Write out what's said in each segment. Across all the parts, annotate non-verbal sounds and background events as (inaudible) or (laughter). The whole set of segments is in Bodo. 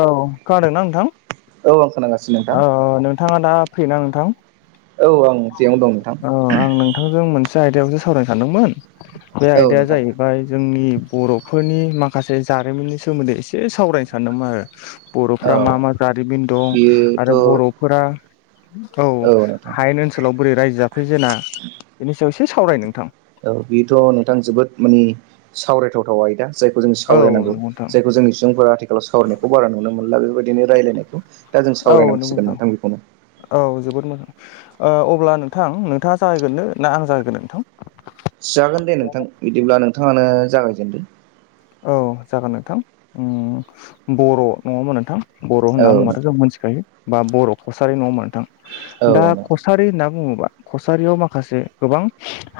औ खोनादोंना नोंथां औ आं खोनागासिनो नोंथां औ नोंथाङा दा फ्रिना नोंथां औ आं जेयावनो दं ओ नोंथां आं नोंथांजों मोनसे आयदायावसो सावरायनो सानदोंमोन बे औ आयदाया नोंथां जायो ओमफ्राय जोंनि बर'फोरनि माखासे जारिमिननि सोमोन्दै एसे सावरायनो सानदोंमोन आरो बर'फ औ मा मा जारिमिन दं बेयोथ' आरो बर'फोरा औ हायेन ओनसोलाव बोरै रायजो जाफै जेना बेनि सायाव एसे सावराय नोंथां औ बेथ' नोंथां जोबोद माने सावरायथावथाव आयदा जायखौ जों औ सावरायनांगौ नंगौ नोंथां जायखौ जोंनि सुबुंफोरा आथिखालाव सावरायनायखौ बारा नुनो मोनला बेबायदिनो रायजलायनायखौ दा जों औ नंगौ सावरायनांसिगोन नोंथां बेखौनो औ जोबोद मोजां अब्ला नोंथां नोंथाङा जाहैगोननो ना आं जाहैगोन नोंथां जागोन दे नोंथां बिदिब्ला नोंथाङानो जागायजेनदों औ जागोन नोंथां बर' ने नङा ङामोन नोंथां बर' औ होनना बुङोबाथ' नोंथां जों मिथिखायो बा बर' कसारि नङा मोनोंथां औ दा नोंथां कसारि होनना बुङोब्ला कसारियाव माखासे गोबां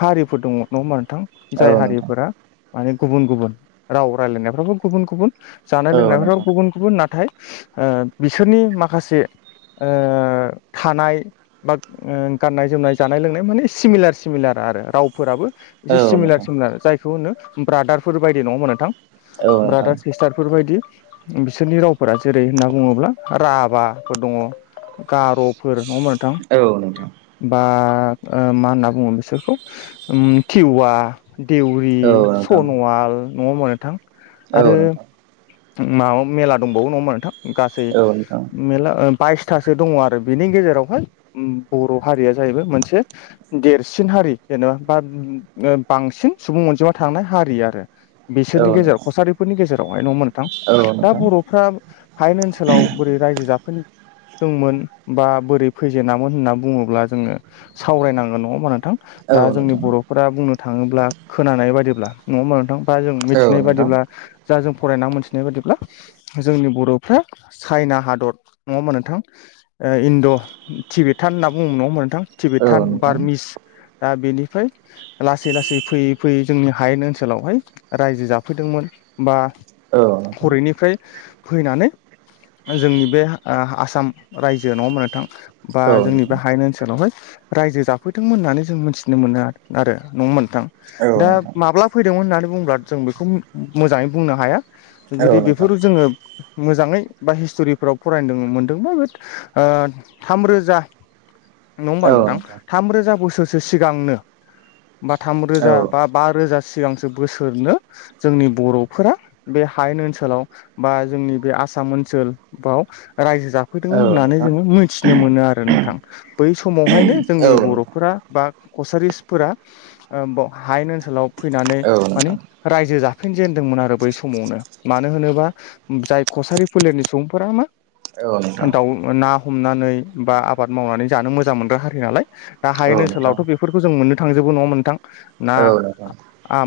हारिफोर दङ नङा होनबा नोंथां? औ जाय नोंथां हारिफोरा माने गुबुन गुबुन राव रायज्लायनायफ्राबो गुबुन गुबुन जानाय औ लोंनायफोराव नोंथां गुबुन गुबुन नाथाय बिसोरनि माखासे थानाय बा गाननाय जोमनाय जानाय लोंनाय माने सिमिलार सिमिलार आरो रावफोराबो एसे औ सिमिलार नोंथां सिमिलार जायखौ होनो ब्रादारफोर बायदि नङ होमबा नोंथां? औ नोंथां ब्रादार सिस्टारफोरबायदि बिसोरनि रावफोरा जेरै होनना बुङोब्ला राभाफोर दङ। गार'फोर नङा होनबा नोंथां? औ नोंथां औ नोंथां बा मा होनना बुङो बिसोरखौ थिवा देउरि, औ नोंथां सन'वाल, नङा होमबा नोंथां औ आरो। नोंथां माबा मेला दंबावो नङा नोंथां गासै औ मेला बाइसथासो दङ आरो बिनि गेजेरावहाय बर' हारिया जाहैबाय मोनसे देरसिन हारि जेनेबा बा बांसिन सुबुं अनजिमा थांनाय हारि आरो। बिसोरनि गेजेराव नोंथां कसारिफोरनि गेजेरावहाय न' मोनथां औ दा नोंथां बर'फ्रा हायनो ओनसोलाव बोरै रायजो जाफोरनि दंमोन बा बोरै फैजेनेनामोन होनना बुङोब्ला जोङो सावरायनांगोन नङा होमबा नोंथां? औ दा जोंनि नोंथां बर'फोरा बुंनो थाङोब्ला खोनानाय बादिब्ला नङोमा नोंथांबा जों औ मिथिनाय नोंथां बादिब्ला जा जों फरायनानै मोनथिनाय बायदिब्ला जोंनि बर'फ्रा चाइना हादर नङा मोन नोंथां। इन्द' टिबिथान होनना बुङो नङा नोंथां औ टिबिथान नोंथां बारमिस दा बेनिफ्राय लासै लासै फैयै फैयै जोंनि हायेन ओनसोलावहाय रायजो जाफैदोंमोन बा औ नोंथां हरैनिफ्राय फैनानै जोंनि बे आसाम रायजो नङा होमबा नोंथां? बा औ जोंनि नोंथां बे हायेन ओनसोलावहाय रायजो जाफैदोंमोन होननानै जों मिथिनो मोनो आरो नङा औ दा नोंथां माब्ला फैदोंमोन होननानै बुंब्ला जों बेखौ मोजाङै बुंनो हाया। औ जुदि नोंथां बेफोर जोङो मोजाङै बा हिस्ट'रिफोराव फरायनो मोनदों बा बे थामरोजा (inaudible) नङा होमबा नोंथां? थामरोजा बोसोरसो सिगांनो बा औ थामरोजा बा बा रोजा सिगांसो बोसोरनो जोंनि बर'फोरा बे हायेन ओनसोलाव बा जोंनि बे आसाम ओनसोलाव रायजो जाफैदोंमोन औ होननानै नोंथां जोङो मिथि थिनो मोनो आरो नोंथां। बै समावहायनो औ नोंथां औ जोंनि नोंथां औ बर'फोरा बा कसारिफोरा हायेन ओनसोलाव फैनानै मानिे नोंथां रायजो जाफिनजेेनदोंमोन आरो बै समावनो मानो होनोबा जाय कसारि फोलेरनि सुबुंफोरा मा औ नोंथां औ नोंथां दाउ ना हमनानै बा आबाद मावनानै जानो मोजां मोनग्रा हारि नालाय दा हायेन औ नोंथां ओनसोलावथ' बे फोरखौ जों मोननो थांजोबो नङा होमबा नोंथां ना औ नोंथां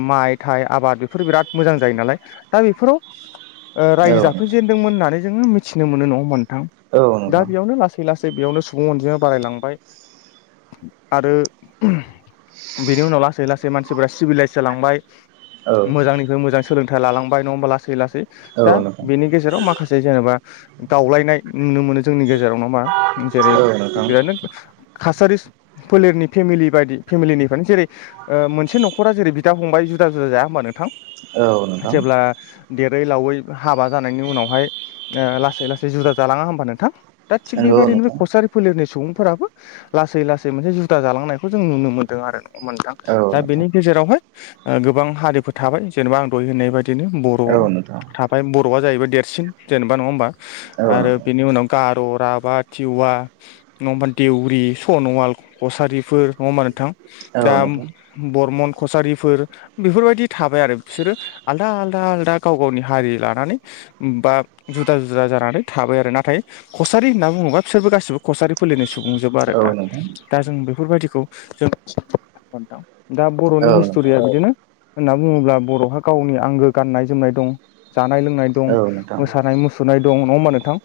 माइ थाइ आबाद बेफोर बिराद मोजां जायो नालाय दा बेफोराव ओ रायजो जाफै जेन होननानै जोङो मिथिनो मोन न मोनथाम औ नोंथां औ दा बेयावनो ला थै लासै बेयावनो सुबुं अनजिमाया बारायलांबाय आरो बिनि उनाव लासै लासै मानसिफोरा सिभिलाइस जालांबाय। मोजांनिख मोजां सोलोंथाइ लालांबाय नङा होमबा? लासै लासै दा बेनि गेजेराव माखासे जेनेबा दावलायनाय नुनो मोनो जोंनि गेजेराव जेरै नोंथां बिरनो कासारि फोलेरनि फेमिलि बायदि फेमिलिनिफ्रायनो जेरै मोनसे न'खरा जेरै बिदा फंबाय जुदा जुदा जाया। होमबा नोंथां औ नोंथां जेब्ला। देरै लावै हाबा जानायनि उनावहाय लासै लासै जुदा जालाङा होमबा नोंथां? दा थिग नंगौ बेफारिनो बे नोंथां खसारि फोलेरनि सुबुंफोराबो लासै लासै मोनसे जुदा जालांनायखौ जों नुनो मोन्दों आरो नङा होमबा नोंथां औ दा नोंथां बेनि गेजेरावहाय गोबां हारिफोर थाबाय जेनेबा आं दय होननाय बा दिनो बर' औ नोंथां थाबाय बर'आ जाहैबाय देरसिन जेनेबा नङा होमबा औ आरो नोंथां बेनि उनाव गार' राभा टिवा नङा होमबा देउरि सन'वाल कसारिफोर नङा होमबा नोंथां औ नोंथां दा औ नोंथां बरमन कसारिफोर बेफोरबायदि थाबाय आरो बिसोरो आलदा आलदा आलदा गाव गावनि हारि लानानै बा जुदा जुदा जानानै थाबाय आरो नाथाय कसारि होनना बुङोबा बिसोरबो गासिबो कसारि फोलेरनि सुबुंजोब आरो औ दा नोंथां दा जों बेफोरबायदिखौ जों (unintelligible) दा बर'नि हिस्ट'रिया बिदिनो होनना बुङोब्ला बर'हा गावनि आंगो गाननाय जोमनाय दं जानाय लोंनाय दं औ नोंथां औ नोंथां औ नोंथां मोसानाय मुसुरनाय दं नङा होमबा नोंथां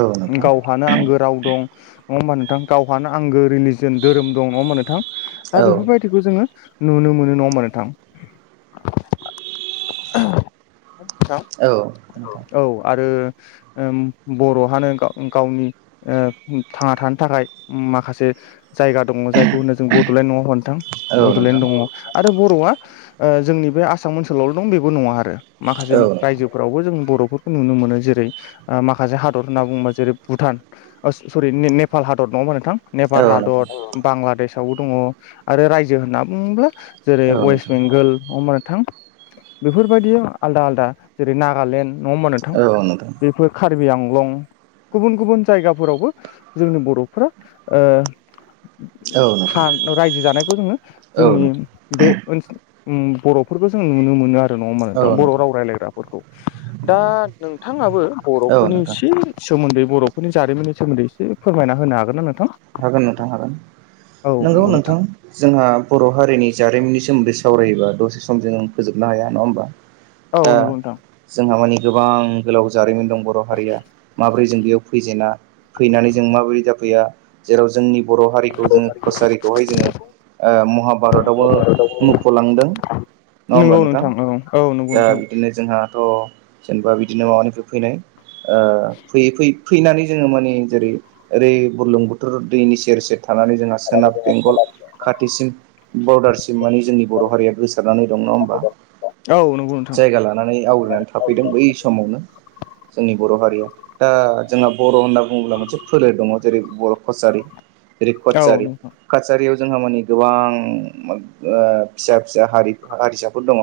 औ नोंथां गावहानो आंगो राव दं नङा होमबा नोंथां गावहानो आगो रिलिजन धोरोम दं नङा होमबा नोंथां दा बेफोरबाय दिखौ जोङो नुनो मोनो नङा होमबा नोंथां नङा होमबा नोंथां औ नोंथां औ आरो बर'हानो गाव गावनि थांना थानो थाखाय माखासे जायगा दङ जायखौ होनो जों बड'लेण्ड नङा होमबा नोंथां बड'लेण्ड दङ आरो बर'आ जोंनि बे आसाम ओनसोलावल' दं बेबो नङा आरो माखासे औ नोंथां रायजोफोर रावबो जों बर'फोरखौ नुनो मोनो जेरै माखासे हादर होनना बुङोबा जेरै भुटान सरि नेपाल हादर नङा होमबा नोंथां नेपाल औ नोंथां हादर बांलादेशावबो दङ आरो रायजो होनना बुङोब्ला जेरै औ नोंथां वेस्ट बेंगोल नङा होमबा नोंथां बेफोरबायदि आलदा आलदा जेरै नागालेण्ड नङा होमबा नोंथां बेफोर कारबि आंलं गुबुन गुबुन जायगाफोरावबो जोंनि बर'फ्रा औ नोंथां रायजो जानायखौ जोङो औ जोंनि नोंथां बे ओनसोल बर'फोरखौ जों नुनो मोनो आरो नङा होमबा औ बर' नोंथां राव रायलायग्राफोरखौ दा नोंथाङाबो औ बर'फोरनि नोंथां एसे सोमोन्दै बर'फोरनि जारिमिननि सोमोन्दै एसे फोरमायना होनो हागोन ना नोंथां हागोन नोंथां हागोन औ नोंगौ नंगौ नोंथां जोंहा बर' हारिनि जारिमिननि सोमोन्दै सावरायोबा दसे सम जों फोजोबनो हाया नङा होमबा औ दा नंगौ नोंथां जोंहा मानि गोबां गोलाव जारिमिन दं बर' हारिया माब्रै जों बेयाव फैजेना फैनानै जों माबोरै जाफैया जेराव जोंनि बर' हारिखौ जोङो कसारिखौहाय जोङो महाभारतावबो मुख'लांदों नोंगौ नोंथां औ दा बिदिनो जोंहाथ' जेनेबा बिदिनो माबानिफ्राय फैनाय फैयै फैयै फैनानै जोङो माने जेरै ओरै बुरलुंबुथुर दैनि सेर सेर थानानै जोंहा सोनाब बेंगल खाथिसिम बरदारसिम माने जोंनि बर' हारिया गोसारनानै दं नङा होमबा औ नंगौ नोंथां नानै आवग्रिनानै थाफैदों बै समावनो जोंनि बर' हारिया दा जोंहा बर' होनना बुङोब्ला मोनसे फोलेर दङ जेरै बर' कसारि जेरै औ नंगौ नोंथां औ कचारि नोंथां कचारियाव जोंहा माने गोबां फिसा फिसा हारि हारिसाफोर दङ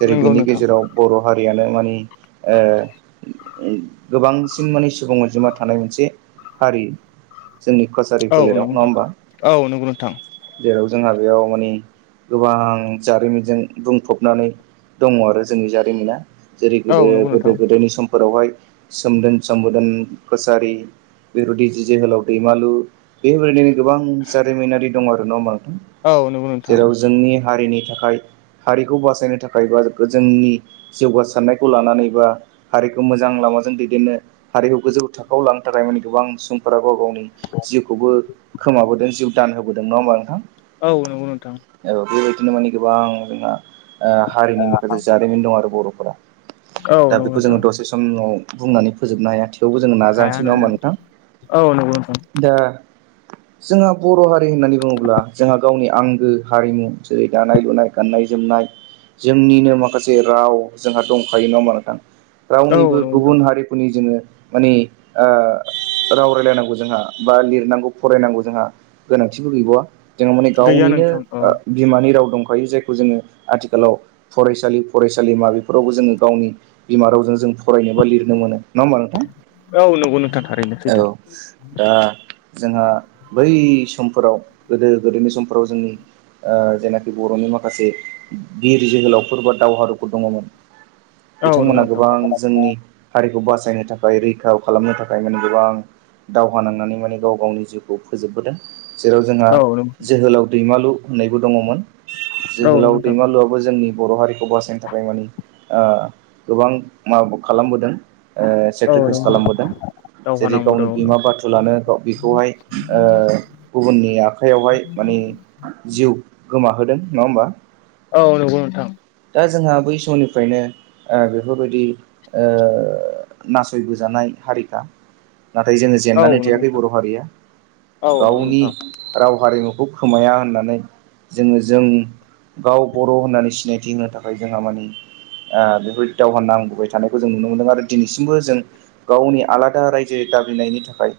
जेरै नंगौ बेनि नोंथां गेजेराव बर' हारियानो मानि गोबांसिन माने सुबुं अनजिमा थानाय मोनसे हारि जोंनि कचारि फोलेराव नङा होमबा औ नंगौ नोंथां जेराव जोंहा बेयाव मानि गोबां जारिमिनजों बुंफबनानै दङ आरो जोंनि जा मोना जेरै गो औ नंगौ नोंथां गोदो-गोदायनि सम फोरावहाय सोमदोन सोमोदोन खसारि बेफोरदि जि जोहोलाव दैमालु बेबायदिनो गोबां जारिमिनारि दं आरो न' बांथाम औ नंगौ नोंथां औ नंगौ नोंथां जेराव जोंनि हारिनि थाखाय। हारिखौ बासायनो थाखाय बा जोंनि जौगासारनायखौ लानानै बा हारिखौ मोजां लामाजों दैदेननो हारिखौ गोजौ थाखोआव लांनो थाखाय माने गोबां सुबुंफोरा गाव गावनि जिउखौबो खोमाबोदों जिउ दान होबोदों नङा होमबा नोंथां? औ नंगौ नोंथां। औ बेबायदिनो माने गोबां जोंहा हारिनि माखासे जारिमिन दं आरो बर'फोरा। औ दा नंगौ बेखौ नोंथां जोङो दसे समाव बुंनानै फोजोबनो हाया आथि थेवबो जों हाया नाजानोसै नोङो नंगौ मोन नोंथां औ नंगौ नोंथां दा जोंहा बर' हारि होननानै बुङोब्ला जोंहा गावनि आंगो हारिमु जेरै दानाय-लुनाय गाननाय-जोमनाय जोंनिनो माखासे राव जोंहा दंखायो नङा मानोथां औ रावनिबो नंगौ नोंथां गुबुन हारिफोरनि जोङो। मानिे राव रायलायनांगौ जोंहा बा लिरनांगौ फरायनांगौ जोंहा गोनांथिबो गैबावा जोंहा माने गैया गावनिनो नोंथां औ बिमानि राव दंखायो जायखौ जोङो आथिखालाव फरायसालि फरायसालिमा बेफोरावबो जोङो गावनि बिमा रावजों जों फरायनोबा लिरनो मोनो नङा होमबा नोंथां औ नंगौ नोंथां थारैनो सैथो औ। दा जोंहा बै समफोराव गोदो गोदोनि समफोराव जोंनि जेनाखि बर'नि माखासे बिर जोहोलावफोर बादि दावहारुफोर दङमोन औ नंगौ बिथांमोना नोंथां गोबां जोंनि हारिखौ बासायनो थाखाय रैखा खालामनो थाखाय माने गोबां दावहा नांनानै माने गाव गावनि जिउखौ फोजोबबोदों जेराव जोंहा औ नंगौ जोहोलाव दैमालु होननायबो दङमोन। औ जोहोलाव नंगौ नोंथां दैमालुआबो जोंनि बर' हारिखौ खौ बासायनो थाखाय मानि गोबां माबा खालामबोदों औ सेक्रिफाइस नंगौ खालामबोदों दावहा जेरै नांबोदों गावनो बिमा बाथौ बुस्थु लानो बेखौहाय गुबुननि आखाइयावहाय माने जिउ गोमाहोदों नङा होमबा? औ नंगौ नोंथां। दा जोंहा बै समनिफ्रायनो बेफोरबायदि नासयबोजानाय हारिखा नाथाय जोङो औ जेननानै नंगौ थायाखै नोंथां बर' हारिया औ नंगौ गावनि। नोंथां राव हारिमुखौ खोमाया होननानै जोङो जों गाव बर' होननानै सिनायथि होनो थाखाय जोंहा माने बेफोरदि दावहा नांबोबाय थानायखौ जों नुनो मोनदों आरो दिनैसिमबो जों गावनि आलादा रायजो दाबिनायनि थाखाय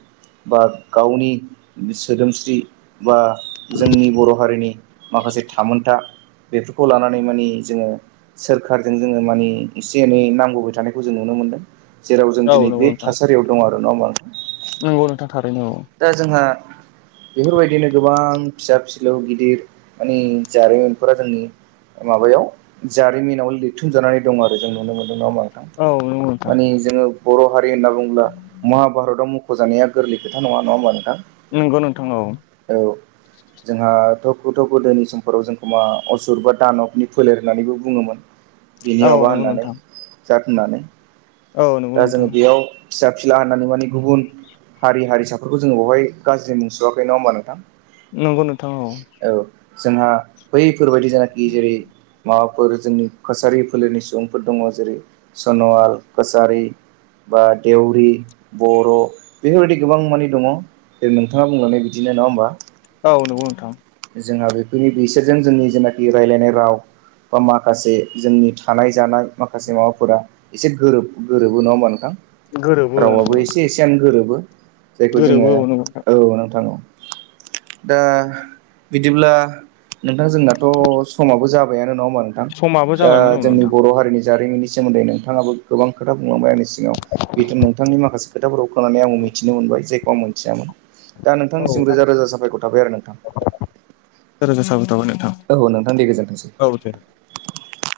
बा गावनि सोदोमस्रि बा जोंनि बर' हारिनि माखासे थामोनथा बेफोरखौ लानानै माने जोङो सोरखारजों जोङो मानि एसे एनै नांबोबाय थानायखौ जों नुनो मोनदों। जेराव जों औ दिनै नंगौ बे नोंथां थासारियाव दं आरो नङा होमबा? नंगौ नोंथां थारैनो औ। दा जोंहा बेफोरबायदिनो गोबां फिसा फिलौ गिदिर माने जारिमिनफोरा जोंनि माबायाव जारिमिनाव लिरथुमजानानै दं आरो जों नुनो मोनदों नङा होनबा औ औ नंगौ नोंथां माने जोङो बर' हारि होनना बुङोब्ला महाभारतआव मख'जानाया गोरलै खोथा नङा नङा होमबा नोंथां। नंगौ नोंथां औ औ जोंहा थ' गोदोनि समफोराव जोंखौ मा असुर बा दानबनि फोलेर होननानैबो बुङोमोन। बिनि औ माबा नंगौ होननानै नोंथां जाद होननानै औ नंगौ दा जोङो नोंथां बेयाव फिसा फिला होननानै माने गुबुन हारि हारिसाफोरखौ जोङो बेवहाय गाज्रि मुंसुआाखै नङा होमबा नोंथां? नंगौ नोंथां औ औ जोंहा बैफोरबायदि जेनाखि जेरै माबाफोर जोंनि कसारि फोलेरनि सुबुंफोर दङ जेरै सन'वाल कसारि बा देवरि बर' बेफोरबायदि गोबां माने दङ नोंथाङा बुंलांनाय बिदिनो नङा होमबा? औ नगौ नोंथां जोंहा बेफोरनि बिसोरजों जोंनि जेनाखि रायलायनाय राव बा माखासे जोंनि थानाय जानाय माखासे माबाफोरा एसे गोरोब गोरोबो नङा होमबा नोंथां गोरोबो औ रावाबो नंगौ एसे नोंथां एसे आऩ गोरोबो जायखौ जोङो गोरोबो नंगौ नोंथां औ नोंथां दा बिदिब्ला नोंथां जोंनाथ' समाबो जाबायानो नङा होनबा? समाबो नोंथां दा जाबायमोन औ जोंनि नोंथां बर' हारिनि जारिमिननि सोमोन्दै नोंथाङाबो गोबां खोथा बुंलांबाय आंनि सिगाङाव नोंथांनि माखासे खोथाफोरखौ खोनानानै आंबो मिथिनो मोनबाय। जेखौ आं मिथियामोन दा नोंथांनिसिम रोजा रोजा साफायखर थाबाय आरो नोंथां। रोजा रोजा साबायखर थाबाय नोंथां। औ नोंथां दे गोजोनथोंसै। औ दे